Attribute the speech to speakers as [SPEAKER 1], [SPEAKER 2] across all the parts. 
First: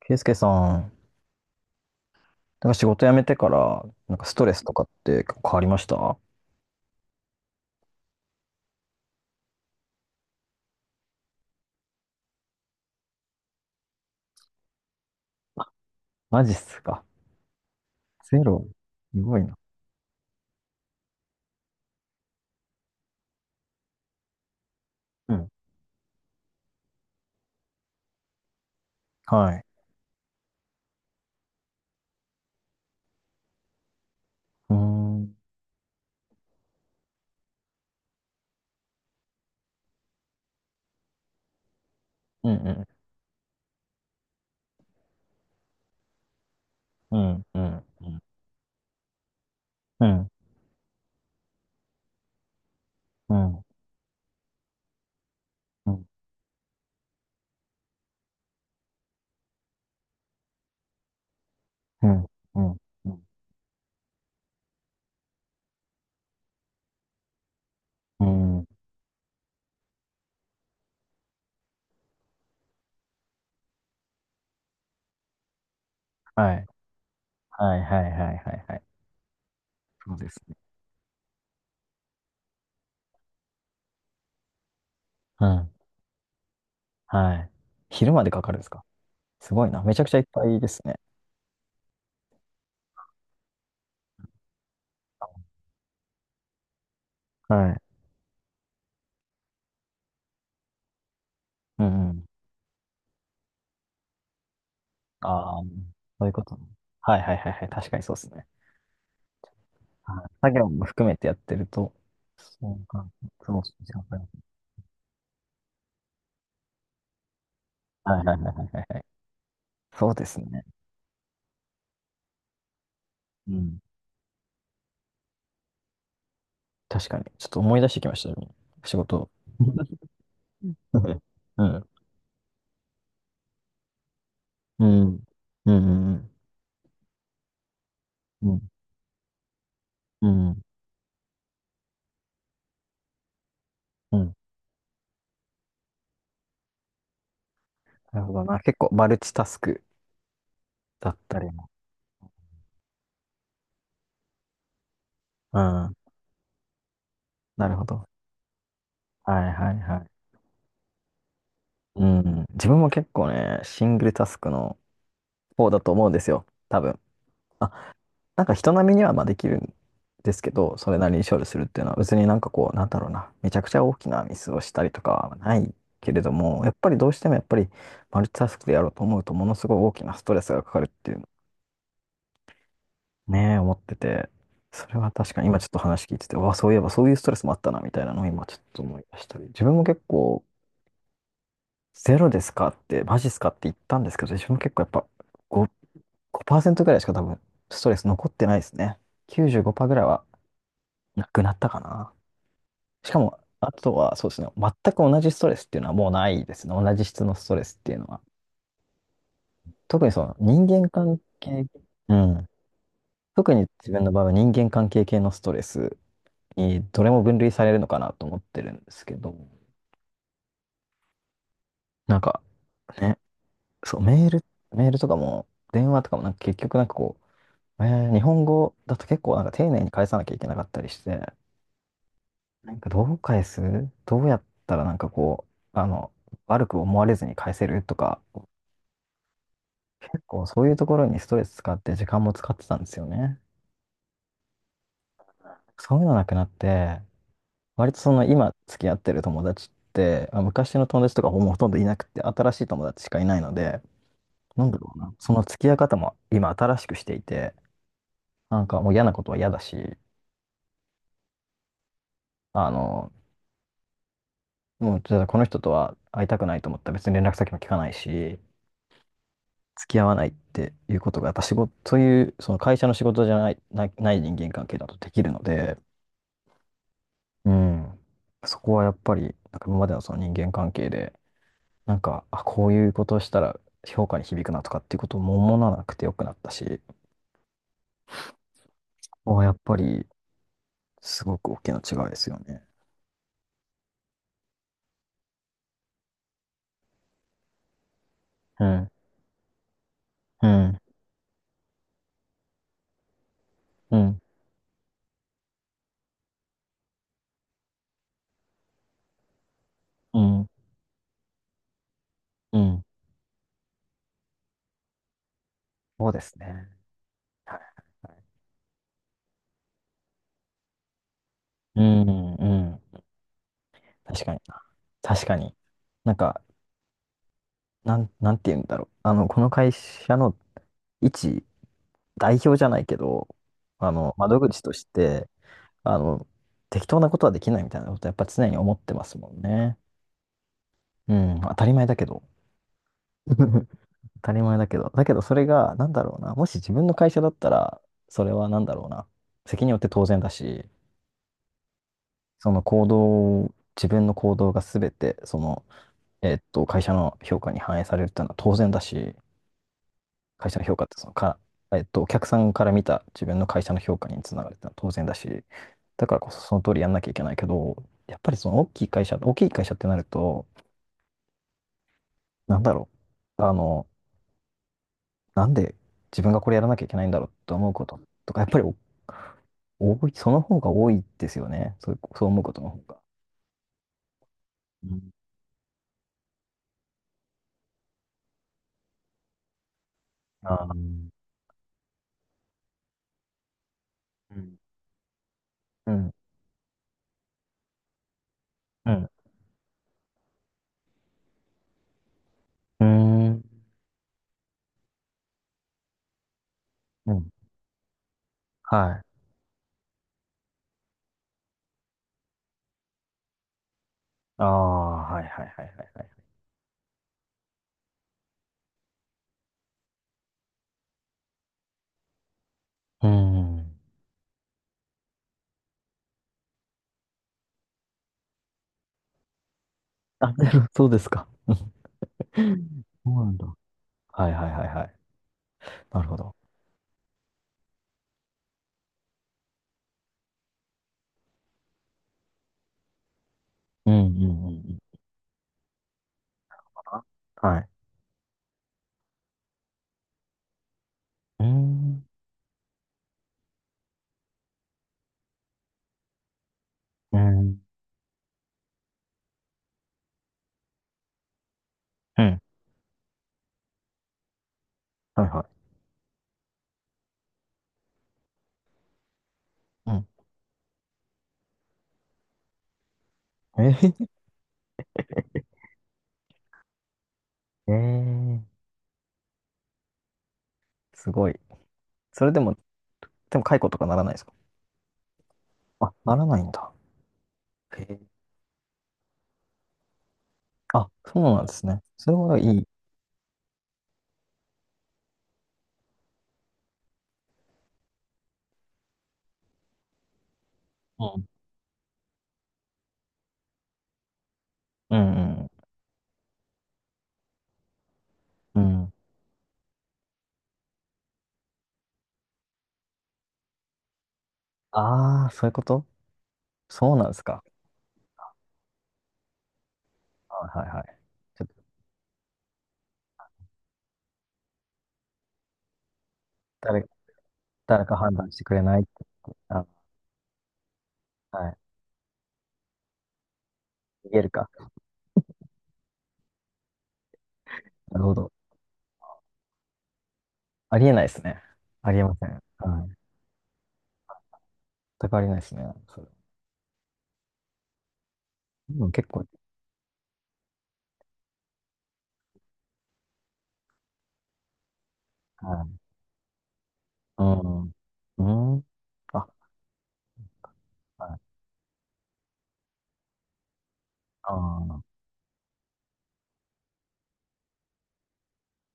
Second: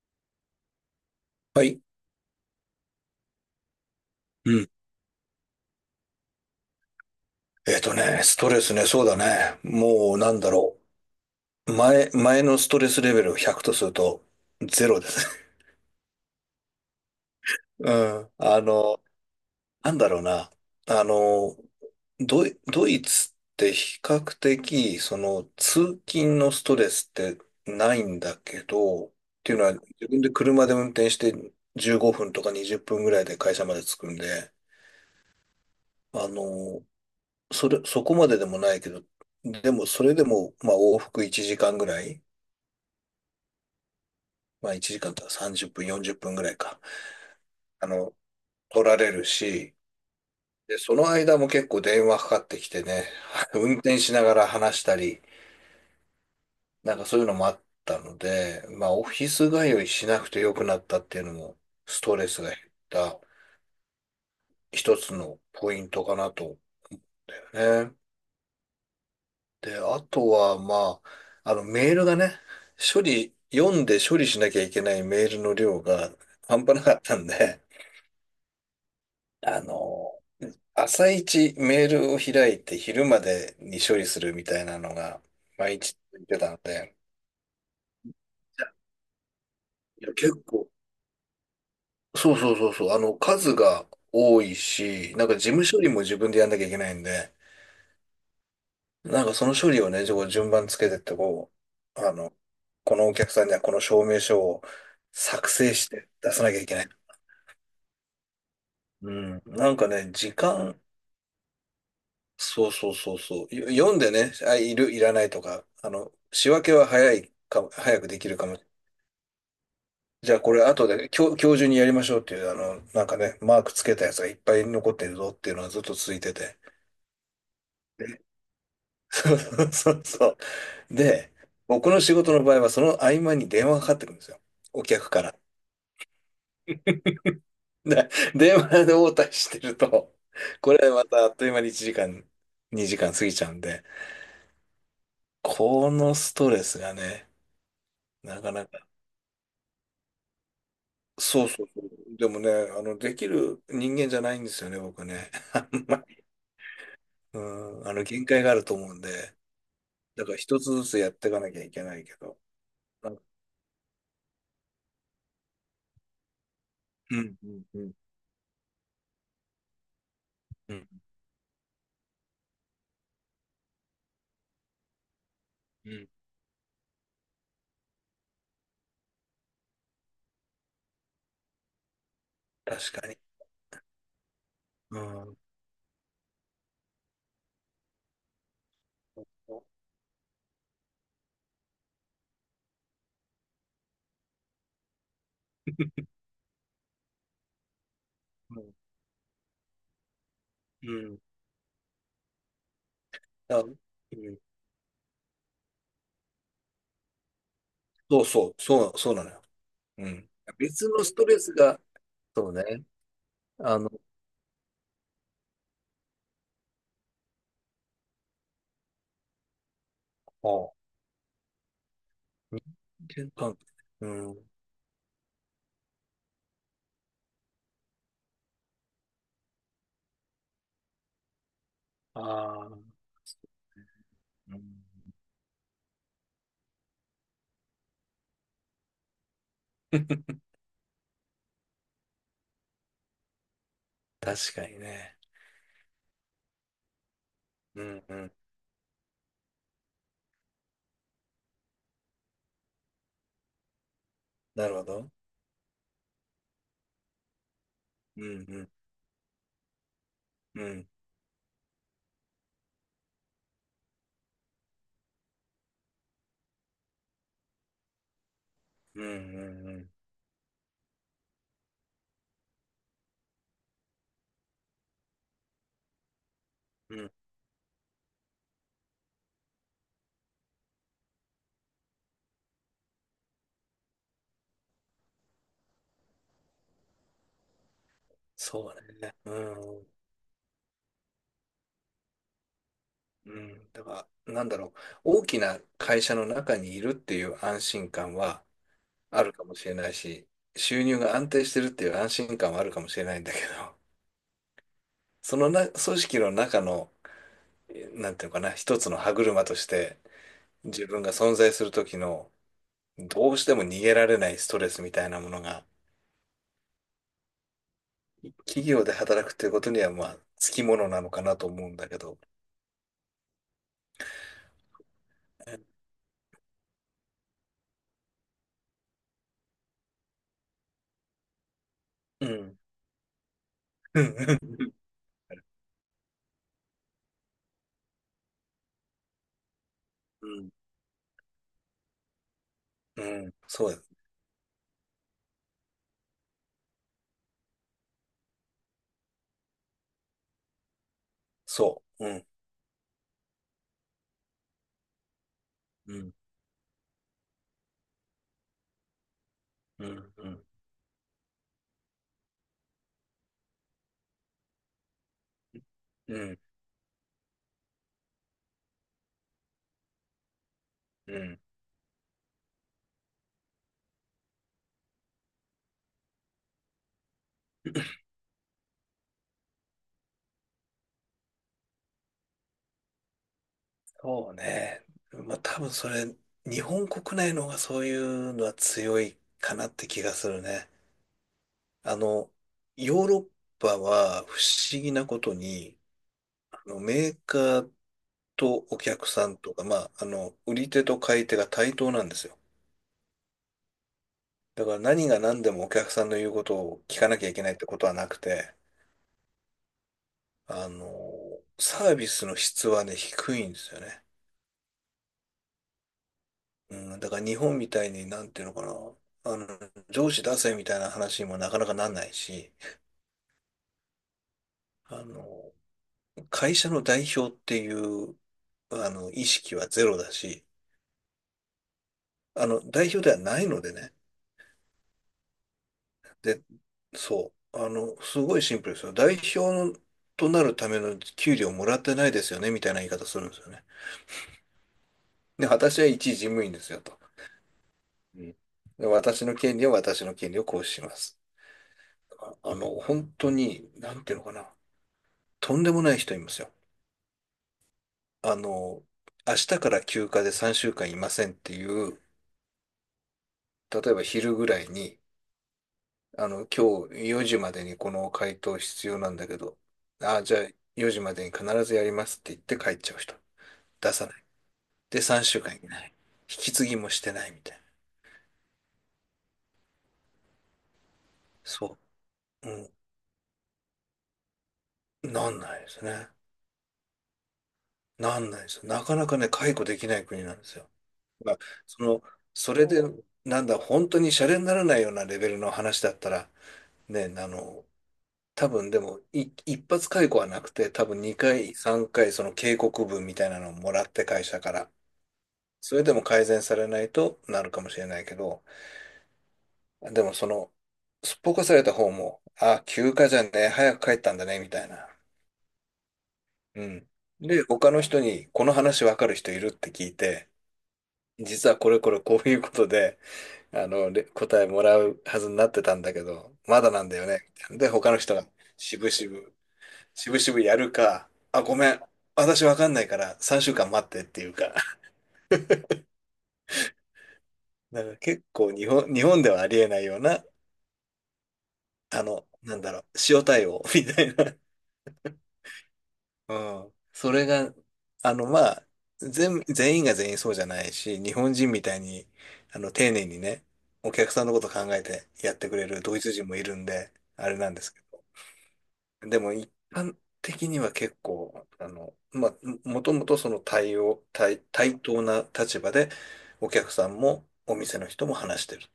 [SPEAKER 1] ケイスケさん、
[SPEAKER 2] はい。
[SPEAKER 1] なんか仕事辞めてから、なんかスト
[SPEAKER 2] う
[SPEAKER 1] レス
[SPEAKER 2] ん。
[SPEAKER 1] とかって結構変わりました？
[SPEAKER 2] ストレスね、そうだね。もう、前のストレスレベルを100とすると、ゼロですね。
[SPEAKER 1] マジっすか。
[SPEAKER 2] うん。
[SPEAKER 1] ゼ
[SPEAKER 2] あ
[SPEAKER 1] ロ。
[SPEAKER 2] の、
[SPEAKER 1] すごいな。
[SPEAKER 2] なんだろうな。あの、ドイ、ドイツって比較的、
[SPEAKER 1] うん。
[SPEAKER 2] 通勤のストレスってないんだけど、っ
[SPEAKER 1] は
[SPEAKER 2] ていうの
[SPEAKER 1] い。
[SPEAKER 2] は、自分で車で運転して15分とか20分ぐらいで会社まで着くんで、
[SPEAKER 1] うーん。うん
[SPEAKER 2] あの、そこまででもないけど、でもそれでも、まあ往復1時間ぐらい、
[SPEAKER 1] うん。
[SPEAKER 2] まあ1時間とか30分、40分ぐらいか、
[SPEAKER 1] うん。うん。
[SPEAKER 2] あ
[SPEAKER 1] う
[SPEAKER 2] の、
[SPEAKER 1] ん。
[SPEAKER 2] 取られるし、
[SPEAKER 1] うん。
[SPEAKER 2] で、その間も結構電話かかってきてね、
[SPEAKER 1] う ん。
[SPEAKER 2] 運転しながら話したり、
[SPEAKER 1] うん。
[SPEAKER 2] なんかそういうのもあったので、まあオフィス通いしなくてよくなったっていうのも、ス
[SPEAKER 1] うん。
[SPEAKER 2] トレスが減っ
[SPEAKER 1] うん
[SPEAKER 2] た
[SPEAKER 1] う
[SPEAKER 2] 一つのポイントかなと思ってね。
[SPEAKER 1] んうん。
[SPEAKER 2] で、あとは、メールがね、読んで処理しなきゃいけないメールの量が
[SPEAKER 1] は
[SPEAKER 2] 半
[SPEAKER 1] い。
[SPEAKER 2] 端なかったんで、
[SPEAKER 1] はいはいはいはいはい。
[SPEAKER 2] あ
[SPEAKER 1] そう
[SPEAKER 2] の、
[SPEAKER 1] ですね。
[SPEAKER 2] 朝一メールを開いて昼までに処理するみたいなのが、
[SPEAKER 1] うん。
[SPEAKER 2] 毎日言ってたので、
[SPEAKER 1] はい。昼までかかるんですか？すごいな。めちゃ
[SPEAKER 2] い
[SPEAKER 1] く
[SPEAKER 2] や、
[SPEAKER 1] ちゃいっ
[SPEAKER 2] 結
[SPEAKER 1] ぱいで
[SPEAKER 2] 構、
[SPEAKER 1] すね。
[SPEAKER 2] そうそうそうそう。数が多いし、なんか事務処理も自分でやんなきゃいけないんで、
[SPEAKER 1] はい。
[SPEAKER 2] なんかその処理をね、こう順番つけてって
[SPEAKER 1] う
[SPEAKER 2] う、
[SPEAKER 1] んう
[SPEAKER 2] あ
[SPEAKER 1] ん。
[SPEAKER 2] の、このお客さんにはこの証明書を作
[SPEAKER 1] ああ、
[SPEAKER 2] 成して
[SPEAKER 1] そういう
[SPEAKER 2] 出
[SPEAKER 1] こ
[SPEAKER 2] さな
[SPEAKER 1] と
[SPEAKER 2] きゃ
[SPEAKER 1] ね。
[SPEAKER 2] いけない。
[SPEAKER 1] はいはいはいはい。確かにそうですね。
[SPEAKER 2] うん。なんかね、
[SPEAKER 1] はい、
[SPEAKER 2] 時
[SPEAKER 1] 作業
[SPEAKER 2] 間、
[SPEAKER 1] も含めてやってると、
[SPEAKER 2] そ
[SPEAKER 1] そ
[SPEAKER 2] う
[SPEAKER 1] う
[SPEAKER 2] そう
[SPEAKER 1] か。
[SPEAKER 2] そうそう。
[SPEAKER 1] そうそう
[SPEAKER 2] 読ん
[SPEAKER 1] そ
[SPEAKER 2] でね、
[SPEAKER 1] う。
[SPEAKER 2] いらないとか、仕分けは早いか、早く
[SPEAKER 1] は
[SPEAKER 2] で
[SPEAKER 1] い
[SPEAKER 2] き
[SPEAKER 1] は
[SPEAKER 2] る
[SPEAKER 1] い
[SPEAKER 2] か
[SPEAKER 1] はい
[SPEAKER 2] も。
[SPEAKER 1] はいはいはい。そうで
[SPEAKER 2] じゃ
[SPEAKER 1] す
[SPEAKER 2] あこれ
[SPEAKER 1] ね。
[SPEAKER 2] 後で今日中にやりましょうっていう、
[SPEAKER 1] う
[SPEAKER 2] マーク
[SPEAKER 1] ん。
[SPEAKER 2] つけたやつがいっぱい残ってるぞっていうのはずっと続いてて。
[SPEAKER 1] 確かに。ちょっと思い出してきまし
[SPEAKER 2] で
[SPEAKER 1] たよ、仕事。
[SPEAKER 2] そうそうそう そう。で、
[SPEAKER 1] うん。
[SPEAKER 2] 僕の仕事の場合はその合間に電話がかかってくるんですよ。お
[SPEAKER 1] う
[SPEAKER 2] 客か
[SPEAKER 1] ん。
[SPEAKER 2] ら。
[SPEAKER 1] うん。うん。
[SPEAKER 2] で
[SPEAKER 1] う
[SPEAKER 2] 電
[SPEAKER 1] ん。
[SPEAKER 2] 話で応対してると、
[SPEAKER 1] うん
[SPEAKER 2] これまたあっという間に1時間、2時間過ぎちゃうんで、
[SPEAKER 1] うん。
[SPEAKER 2] このストレスがね、
[SPEAKER 1] なるほ
[SPEAKER 2] な
[SPEAKER 1] ど
[SPEAKER 2] か
[SPEAKER 1] な。
[SPEAKER 2] な
[SPEAKER 1] 結
[SPEAKER 2] か、
[SPEAKER 1] 構マルチタスクだった
[SPEAKER 2] そう
[SPEAKER 1] り
[SPEAKER 2] そう
[SPEAKER 1] も。
[SPEAKER 2] そう。でもね、できる人間じゃないんですよね、僕ね。
[SPEAKER 1] う
[SPEAKER 2] あん
[SPEAKER 1] ん。
[SPEAKER 2] まり
[SPEAKER 1] なるほど。
[SPEAKER 2] 限界があると思うんで、
[SPEAKER 1] はいはいはい。
[SPEAKER 2] だから一つずつやっていかなきゃいけない
[SPEAKER 1] う
[SPEAKER 2] けど、
[SPEAKER 1] ん。自分も
[SPEAKER 2] な
[SPEAKER 1] 結
[SPEAKER 2] んか
[SPEAKER 1] 構ね、シングルタスクの方だと思うんですよ。多分。
[SPEAKER 2] うん、うん、うん、
[SPEAKER 1] なんか人並みにはまあできるんですけ
[SPEAKER 2] う
[SPEAKER 1] ど、
[SPEAKER 2] ん、
[SPEAKER 1] それなりに勝利するっていうのは別になんかこう、なんだろうな、めちゃくちゃ大きなミスをしたりとかはない
[SPEAKER 2] うん、
[SPEAKER 1] けれども、やっぱりどうしてもやっぱりマルチタスクでやろうと思うとものすごい大きなストレスがかかるっていうのを
[SPEAKER 2] 確かに。
[SPEAKER 1] ね、思ってて、それ
[SPEAKER 2] う
[SPEAKER 1] は確
[SPEAKER 2] ん、
[SPEAKER 1] かに今ちょっと話聞いてて、うわ、そういえばそういうストレスもあったなみたいなのを今ちょっと思い出したり、自分も結構ゼロですかって、マジっすかって言ったんですけど、自分も結構やっぱご ごパーセン5%ぐらいしか多分ストレス残ってない
[SPEAKER 2] う
[SPEAKER 1] です
[SPEAKER 2] ん
[SPEAKER 1] ね。95%ぐらいは
[SPEAKER 2] うん、
[SPEAKER 1] なくなったかな。しかも、
[SPEAKER 2] あ、う
[SPEAKER 1] あとはそうで
[SPEAKER 2] ん、
[SPEAKER 1] すね、全く同じストレスっていうのはもうないですね。同じ質のストレスっていうのは。
[SPEAKER 2] そうそう、そうなのよ。
[SPEAKER 1] 特
[SPEAKER 2] う
[SPEAKER 1] にそ
[SPEAKER 2] ん。
[SPEAKER 1] の人
[SPEAKER 2] 別
[SPEAKER 1] 間
[SPEAKER 2] のス
[SPEAKER 1] 関
[SPEAKER 2] トレス
[SPEAKER 1] 係、
[SPEAKER 2] が、
[SPEAKER 1] うん。
[SPEAKER 2] そうね。
[SPEAKER 1] 特に
[SPEAKER 2] あの、
[SPEAKER 1] 自分の場合は人間関係系のストレスにどれも分類されるのかなと思ってるんですけど、
[SPEAKER 2] う。
[SPEAKER 1] なんか
[SPEAKER 2] 人
[SPEAKER 1] ね、
[SPEAKER 2] 間関係。
[SPEAKER 1] そう、
[SPEAKER 2] う
[SPEAKER 1] メー
[SPEAKER 2] ん。
[SPEAKER 1] ル、メールとかも電話とかもなんか結局なんかこう、日本語だと結構なんか丁寧に返さなきゃいけなかったりして、
[SPEAKER 2] あ
[SPEAKER 1] な
[SPEAKER 2] あ。
[SPEAKER 1] んかどう返すどうやっ
[SPEAKER 2] うん
[SPEAKER 1] たらなんかこう、悪く思われずに返せるとか結構 そういうところにストレス使って時間も使ってたんですよね。
[SPEAKER 2] 確かにね。
[SPEAKER 1] そういうのなくなって、
[SPEAKER 2] う
[SPEAKER 1] 割と
[SPEAKER 2] ん
[SPEAKER 1] そ
[SPEAKER 2] う
[SPEAKER 1] の
[SPEAKER 2] ん。
[SPEAKER 1] 今付き合ってる友達って、まあ、昔の友達とかもうほとんどいなくて、新しい友達しかいないので、な
[SPEAKER 2] な
[SPEAKER 1] ん
[SPEAKER 2] る
[SPEAKER 1] だ
[SPEAKER 2] ほ
[SPEAKER 1] ろう
[SPEAKER 2] ど。
[SPEAKER 1] な、その付き合い方も今新しくしていて、
[SPEAKER 2] うんう
[SPEAKER 1] なん
[SPEAKER 2] ん
[SPEAKER 1] かもう嫌なことは嫌だし、
[SPEAKER 2] うん
[SPEAKER 1] あの、もうじゃあこの人とは会いたくないと思ったら別に連絡先も聞かないし、
[SPEAKER 2] うんうん
[SPEAKER 1] 付き合わないっていうことが、やっぱ仕事、そういう、その会社の仕事じゃない人間関係だとできるので、
[SPEAKER 2] うんうん。
[SPEAKER 1] うん。そこはやっぱり、なんか今までのその人間関係で、なんか、あ、こういうことをしたら評価に響くなとかっていうことをも思わなくてよくなったし、こ
[SPEAKER 2] そうね。う
[SPEAKER 1] こはやっぱ
[SPEAKER 2] ん
[SPEAKER 1] り、すごく大きな違いですよね。
[SPEAKER 2] うん。だから、なんだろう。大きな会社の中にいるっていう安心感は
[SPEAKER 1] うん、
[SPEAKER 2] あるかもしれないし、
[SPEAKER 1] うん、
[SPEAKER 2] 収入が安定してるっていう安心感はあるかもしれないんだけど、
[SPEAKER 1] うん、
[SPEAKER 2] その組織の中の、なんていうのかな、一つの歯車として、
[SPEAKER 1] うん、
[SPEAKER 2] 自分が存在する時の
[SPEAKER 1] うん。
[SPEAKER 2] どうしても逃げられないストレスみたいなものが
[SPEAKER 1] そうですね。はい。
[SPEAKER 2] 企業で働くということにはまあつきものなのかなと思うん
[SPEAKER 1] う
[SPEAKER 2] だけど。
[SPEAKER 1] ん、うん。確かにな。確かに。なんか、なんて言うんだろう。この会社の一
[SPEAKER 2] う
[SPEAKER 1] 代表
[SPEAKER 2] ん。
[SPEAKER 1] じゃないけど、
[SPEAKER 2] うん。
[SPEAKER 1] 窓口として、あの、適当なことはできないみたいなことやっぱ常に思ってますもんね。
[SPEAKER 2] うん。
[SPEAKER 1] うん、当たり前だけど。
[SPEAKER 2] うんそ うです。
[SPEAKER 1] 当たり前だけど。だけどそれが、なんだろうな。もし自分の会社だったら、それはなんだろうな。責任を負って当然だし、
[SPEAKER 2] そう。うん。
[SPEAKER 1] その行動、自分の行動が全て、その、
[SPEAKER 2] うん。
[SPEAKER 1] 会社の評価に反映されるっていうのは当然だし、
[SPEAKER 2] うん。うん。
[SPEAKER 1] 会社の評価ってそのか、えっと、お客さんから見た自分の会社の評価につながるっていうのは当然だし、だか
[SPEAKER 2] う
[SPEAKER 1] らこ
[SPEAKER 2] ん。
[SPEAKER 1] そその通りやんなきゃいけないけど、やっぱりその大きい会社、大きい会社ってなると、
[SPEAKER 2] うん
[SPEAKER 1] なんだろう。なんで自分がこれやらなきゃいけないんだろうと思うこと とか、やっぱりお多い、その方が多いですよね。そう、そう思うことの方が。
[SPEAKER 2] そうね。
[SPEAKER 1] うん。
[SPEAKER 2] まあ多分それ、日本国内の方がそういうのは強いかなって気がする
[SPEAKER 1] ああ、
[SPEAKER 2] ね。
[SPEAKER 1] うん。
[SPEAKER 2] あの、ヨーロッパは不思議なことに、
[SPEAKER 1] うん、
[SPEAKER 2] あのメーカーとお
[SPEAKER 1] う
[SPEAKER 2] 客
[SPEAKER 1] ん、
[SPEAKER 2] さんとか、売り手と買い手が対等なんですよ。
[SPEAKER 1] うん、
[SPEAKER 2] だから何が何でもお客さんの言うことを聞か
[SPEAKER 1] う
[SPEAKER 2] なきゃ
[SPEAKER 1] ん、
[SPEAKER 2] いけないってことはなくて、
[SPEAKER 1] はい。
[SPEAKER 2] あの、サービスの質はね、低いんですよね。
[SPEAKER 1] ああ、はいはいはいはいはい。
[SPEAKER 2] うん、だから日本みたいに、なんていうのかな、あの、上司出せみたいな話にもなかなかなんないし、
[SPEAKER 1] うん。
[SPEAKER 2] あの、会社の代表っていう、意識はゼロだ
[SPEAKER 1] あ、
[SPEAKER 2] し、
[SPEAKER 1] なるほどそうですか。うん。
[SPEAKER 2] 代表
[SPEAKER 1] そ
[SPEAKER 2] では
[SPEAKER 1] うなん
[SPEAKER 2] な
[SPEAKER 1] だ。
[SPEAKER 2] いのでね、
[SPEAKER 1] はいはいはいはい。なるほど。
[SPEAKER 2] で、そう。あの、すごいシンプルですよ。代表となるための給料もらってないですよね、みたいな言い方するんですよね。
[SPEAKER 1] うんうんうんうん。
[SPEAKER 2] で、私は一事務員ですよ、
[SPEAKER 1] あ、
[SPEAKER 2] と。
[SPEAKER 1] はい。
[SPEAKER 2] うんで私の権利は私の権利を行使します。
[SPEAKER 1] うん。
[SPEAKER 2] 本当に、なんていうのかな。とんでもない人いますよ。
[SPEAKER 1] うん。
[SPEAKER 2] あの、明日から休暇で3週間いませんっていう、
[SPEAKER 1] うん。
[SPEAKER 2] 例えば昼ぐらいに、
[SPEAKER 1] はいは
[SPEAKER 2] 今日4時までにこの回答必要なんだけど、
[SPEAKER 1] い。うん。
[SPEAKER 2] じゃあ4時までに必ずやりますって言って帰っちゃう人。出
[SPEAKER 1] え
[SPEAKER 2] さない。で、3週間いない。引き継ぎもしてないみたいな。
[SPEAKER 1] ー、えー、すごい。
[SPEAKER 2] そ
[SPEAKER 1] それでも、
[SPEAKER 2] う。
[SPEAKER 1] でも解雇とかならないですか？
[SPEAKER 2] うん。なんないです
[SPEAKER 1] あ、
[SPEAKER 2] ね。
[SPEAKER 1] ならないんだ。へえ。
[SPEAKER 2] なんないですよ。なかなかね、解雇できない国なんですよ。
[SPEAKER 1] あ、そう
[SPEAKER 2] まあ、
[SPEAKER 1] なんですね。
[SPEAKER 2] その、
[SPEAKER 1] それはい
[SPEAKER 2] そ
[SPEAKER 1] い。
[SPEAKER 2] れで、なんだ、本当にシャレにならないようなレベルの話だったら、ね、あの、多分でも、一発解雇はなくて、多分
[SPEAKER 1] うん
[SPEAKER 2] 2回、3回、その警告文みたいなのをもらって会社から。
[SPEAKER 1] うんうん。
[SPEAKER 2] それでも改善されないとなるかもしれないけど、
[SPEAKER 1] うん。
[SPEAKER 2] でも、すっぽかされた方も、あ、休暇じゃねえ、早く帰ったんだね、みたいな。
[SPEAKER 1] ああ、そういうこと。
[SPEAKER 2] うん。
[SPEAKER 1] そうなんです
[SPEAKER 2] で、
[SPEAKER 1] か？
[SPEAKER 2] 他の人に、この話わかる人いるって聞いて、
[SPEAKER 1] はいはいはい。ちょっ
[SPEAKER 2] 実
[SPEAKER 1] と
[SPEAKER 2] はこれこれこういうことで、答えもらうはずになってたんだけど、まだな
[SPEAKER 1] 誰、
[SPEAKER 2] んだよね。で、
[SPEAKER 1] 誰
[SPEAKER 2] 他
[SPEAKER 1] か
[SPEAKER 2] の
[SPEAKER 1] 判
[SPEAKER 2] 人が、
[SPEAKER 1] 断してくれな
[SPEAKER 2] し
[SPEAKER 1] い。
[SPEAKER 2] ぶしぶ、
[SPEAKER 1] あ、
[SPEAKER 2] しぶしぶやるか、あ、
[SPEAKER 1] は
[SPEAKER 2] ご
[SPEAKER 1] い。
[SPEAKER 2] めん、私わかんないから3週間待ってっ
[SPEAKER 1] 逃
[SPEAKER 2] て
[SPEAKER 1] げ
[SPEAKER 2] い
[SPEAKER 1] る
[SPEAKER 2] う
[SPEAKER 1] か。
[SPEAKER 2] か、だから
[SPEAKER 1] なるほ
[SPEAKER 2] 結
[SPEAKER 1] ど。
[SPEAKER 2] 構日本、日本ではありえないような、
[SPEAKER 1] ありえないですね。あり
[SPEAKER 2] あ
[SPEAKER 1] えませ
[SPEAKER 2] の、
[SPEAKER 1] ん。
[SPEAKER 2] なんだろう、
[SPEAKER 1] はい。
[SPEAKER 2] 塩対応みたいな。
[SPEAKER 1] 全くありえないですね。それ。
[SPEAKER 2] うん。それが、あの、まあ、
[SPEAKER 1] でも結構、
[SPEAKER 2] 全員が全員そうじゃないし、日本人みたいに、丁寧にね、お客さんのこと考えてやって
[SPEAKER 1] は
[SPEAKER 2] くれ
[SPEAKER 1] い。
[SPEAKER 2] るドイツ人もいるんで、
[SPEAKER 1] う
[SPEAKER 2] あれなんで
[SPEAKER 1] ん。
[SPEAKER 2] すけ
[SPEAKER 1] うん。
[SPEAKER 2] ど。で
[SPEAKER 1] あ、
[SPEAKER 2] も、一般的には結
[SPEAKER 1] はい。
[SPEAKER 2] 構、もともとその対応、
[SPEAKER 1] あ
[SPEAKER 2] 対、対
[SPEAKER 1] あ。
[SPEAKER 2] 等な立場で、お客さんもお店の人も話してる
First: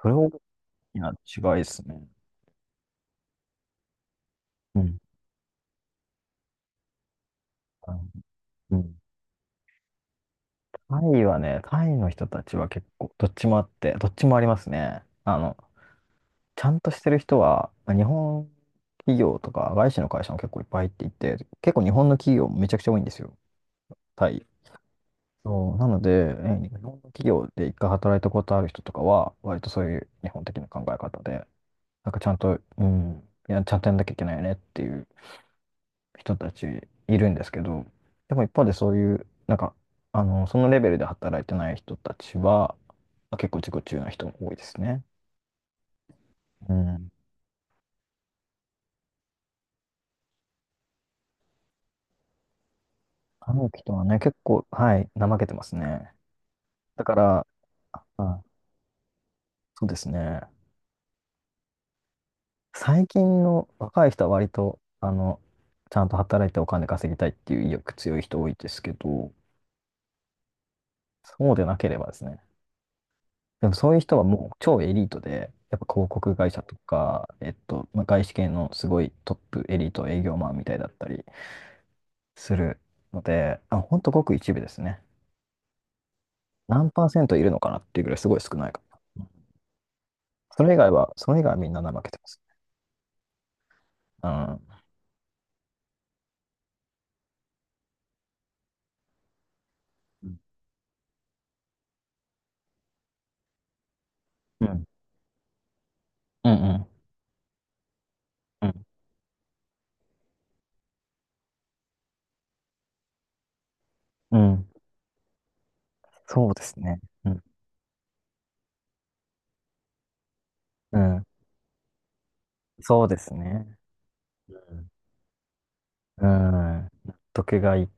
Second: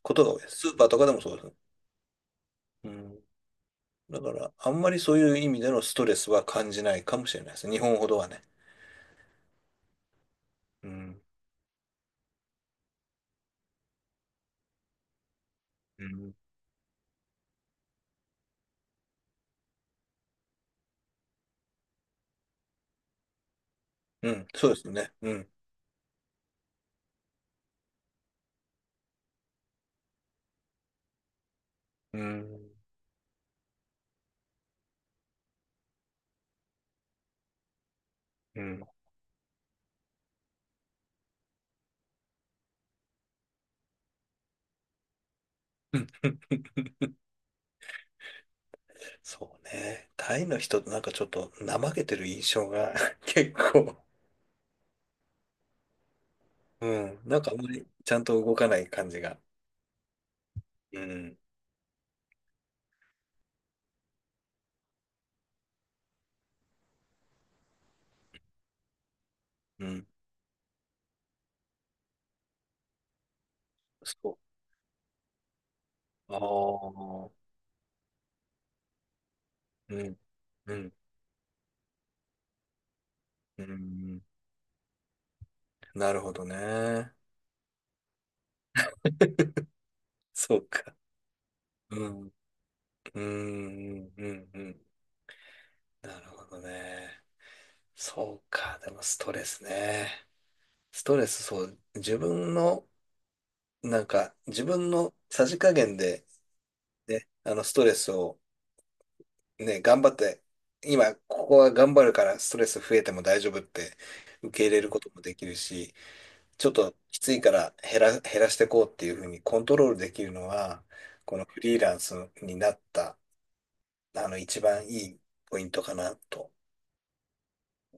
[SPEAKER 1] それ
[SPEAKER 2] こと
[SPEAKER 1] 大
[SPEAKER 2] が多いです。スーパーと
[SPEAKER 1] き
[SPEAKER 2] か
[SPEAKER 1] な
[SPEAKER 2] でもそうです。
[SPEAKER 1] 違いですね。
[SPEAKER 2] うん。だから、あ
[SPEAKER 1] う
[SPEAKER 2] んま
[SPEAKER 1] ん。
[SPEAKER 2] りそういう意味でのストレスは感じないかもしれないです。日
[SPEAKER 1] は
[SPEAKER 2] 本
[SPEAKER 1] い。
[SPEAKER 2] ほどはね。
[SPEAKER 1] うん。
[SPEAKER 2] う
[SPEAKER 1] タ
[SPEAKER 2] ん。
[SPEAKER 1] イはね、タイの人たちは結構、どっちもあって、どっちもありますね。
[SPEAKER 2] うん
[SPEAKER 1] ちゃんとしてる人は、まあ日本企業とか、外資の会社も結構いっぱい入っていて、結構日本の企業もめちゃくちゃ多いんですよ、タ
[SPEAKER 2] う
[SPEAKER 1] イ。
[SPEAKER 2] ん、そうですね。うん。
[SPEAKER 1] そう、なので、日本の企業で一回働いたことある人とかは、割とそういう日本的な考え方で、なん
[SPEAKER 2] う
[SPEAKER 1] かちゃんと、
[SPEAKER 2] ん。
[SPEAKER 1] うん、いや、ちゃんとやんなきゃいけないよねっていう人たちいるんですけど、でも一
[SPEAKER 2] う
[SPEAKER 1] 方で
[SPEAKER 2] ん。
[SPEAKER 1] そういう、なんか、そのレベルで働いてない人たちは、結構自己中な人も多いですね。
[SPEAKER 2] うん
[SPEAKER 1] うん。
[SPEAKER 2] そうね。タイの人ってなんかちょっと怠けてる印象が
[SPEAKER 1] あ
[SPEAKER 2] 結
[SPEAKER 1] の人
[SPEAKER 2] 構、
[SPEAKER 1] はね、結構、はい、怠けてますね。
[SPEAKER 2] う
[SPEAKER 1] だか
[SPEAKER 2] ん。なん
[SPEAKER 1] ら、
[SPEAKER 2] かあんまりちゃんと
[SPEAKER 1] あ、
[SPEAKER 2] 動かない感じが。
[SPEAKER 1] そうですね。
[SPEAKER 2] うん。
[SPEAKER 1] 最近の若い人は割と、ちゃんと働いてお金稼ぎたいっていう意欲強い人多いですけど、
[SPEAKER 2] うん。
[SPEAKER 1] そうでなければですね、でもそういう人は
[SPEAKER 2] そ
[SPEAKER 1] もう超エリートで、やっぱ広
[SPEAKER 2] う。
[SPEAKER 1] 告
[SPEAKER 2] あ
[SPEAKER 1] 会社とか、
[SPEAKER 2] あ。
[SPEAKER 1] まあ、外資系のすごいトップエリー
[SPEAKER 2] う
[SPEAKER 1] ト
[SPEAKER 2] ん。
[SPEAKER 1] 営業マンみた
[SPEAKER 2] う
[SPEAKER 1] いだっ
[SPEAKER 2] ん。
[SPEAKER 1] たりするので、
[SPEAKER 2] う
[SPEAKER 1] あ、ほんと
[SPEAKER 2] ん。
[SPEAKER 1] ごく一部ですね。
[SPEAKER 2] なるほど
[SPEAKER 1] 何パー
[SPEAKER 2] ね。
[SPEAKER 1] セントいるのかなっていうぐらいすごい少ないかな。うん。
[SPEAKER 2] そ
[SPEAKER 1] そ
[SPEAKER 2] う
[SPEAKER 1] れ以外
[SPEAKER 2] か。
[SPEAKER 1] は、それ以外はみんな怠
[SPEAKER 2] う
[SPEAKER 1] けてま
[SPEAKER 2] ん。
[SPEAKER 1] す。
[SPEAKER 2] うん。うん。う
[SPEAKER 1] う
[SPEAKER 2] ん。う
[SPEAKER 1] ん。
[SPEAKER 2] んなるほどね。そうか。でもストレスね。ストレス、そう。自
[SPEAKER 1] うん。
[SPEAKER 2] 分のさじ加減で、
[SPEAKER 1] うん。うん。
[SPEAKER 2] ストレスを
[SPEAKER 1] うん。
[SPEAKER 2] ね、頑張って、今、ここは頑張るからストレス増えても大丈夫って
[SPEAKER 1] う
[SPEAKER 2] 受け
[SPEAKER 1] ん。
[SPEAKER 2] 入れることもできるし、
[SPEAKER 1] そうで
[SPEAKER 2] ちょっ
[SPEAKER 1] す
[SPEAKER 2] と
[SPEAKER 1] ね。
[SPEAKER 2] き
[SPEAKER 1] う
[SPEAKER 2] つい
[SPEAKER 1] ん。
[SPEAKER 2] から減らしていこうっていうふうにコントロールできるのは、
[SPEAKER 1] うん。
[SPEAKER 2] このフリーランスになっ
[SPEAKER 1] そう
[SPEAKER 2] た、
[SPEAKER 1] ですね。う
[SPEAKER 2] 一番
[SPEAKER 1] ん。
[SPEAKER 2] いいポイントかな
[SPEAKER 1] うん。
[SPEAKER 2] と。
[SPEAKER 1] 納得がい、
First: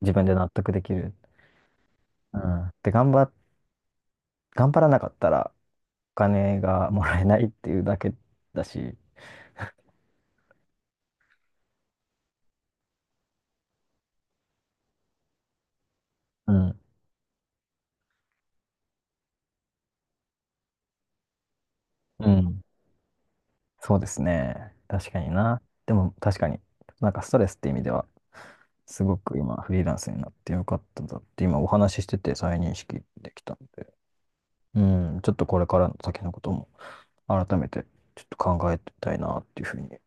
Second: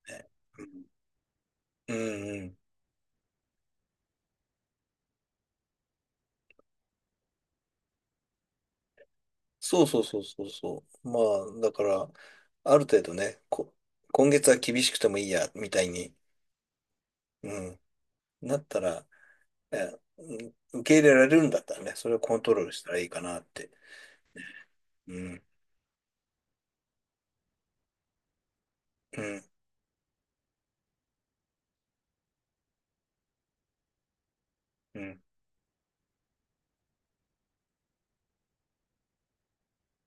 [SPEAKER 1] 自分
[SPEAKER 2] ね
[SPEAKER 1] で納
[SPEAKER 2] うん、
[SPEAKER 1] 得できる。
[SPEAKER 2] うん
[SPEAKER 1] う
[SPEAKER 2] うん
[SPEAKER 1] ん。で、頑張らなかったら、お金がもらえないっていうだけだし、
[SPEAKER 2] そうそうそうそうそう。まあ、だから、ある程度ね、今月は厳しくてもいいや、みたいに、
[SPEAKER 1] うん、
[SPEAKER 2] うん、なったら、ね、うん受け入れられるんだったらね、それを
[SPEAKER 1] う
[SPEAKER 2] コント
[SPEAKER 1] ん、
[SPEAKER 2] ロールしたらいいかなって。
[SPEAKER 1] そうですね。確
[SPEAKER 2] う
[SPEAKER 1] かに
[SPEAKER 2] ん、
[SPEAKER 1] な。でも確かに、なんかストレスって意味では、すご
[SPEAKER 2] う
[SPEAKER 1] く
[SPEAKER 2] ん、
[SPEAKER 1] 今フリーランスになってよかったんだって今お話ししてて再認識できたんで、う
[SPEAKER 2] う
[SPEAKER 1] ん、
[SPEAKER 2] ん。
[SPEAKER 1] ちょっとこれからの先のことも改めてちょっと考えたいなっていうふうに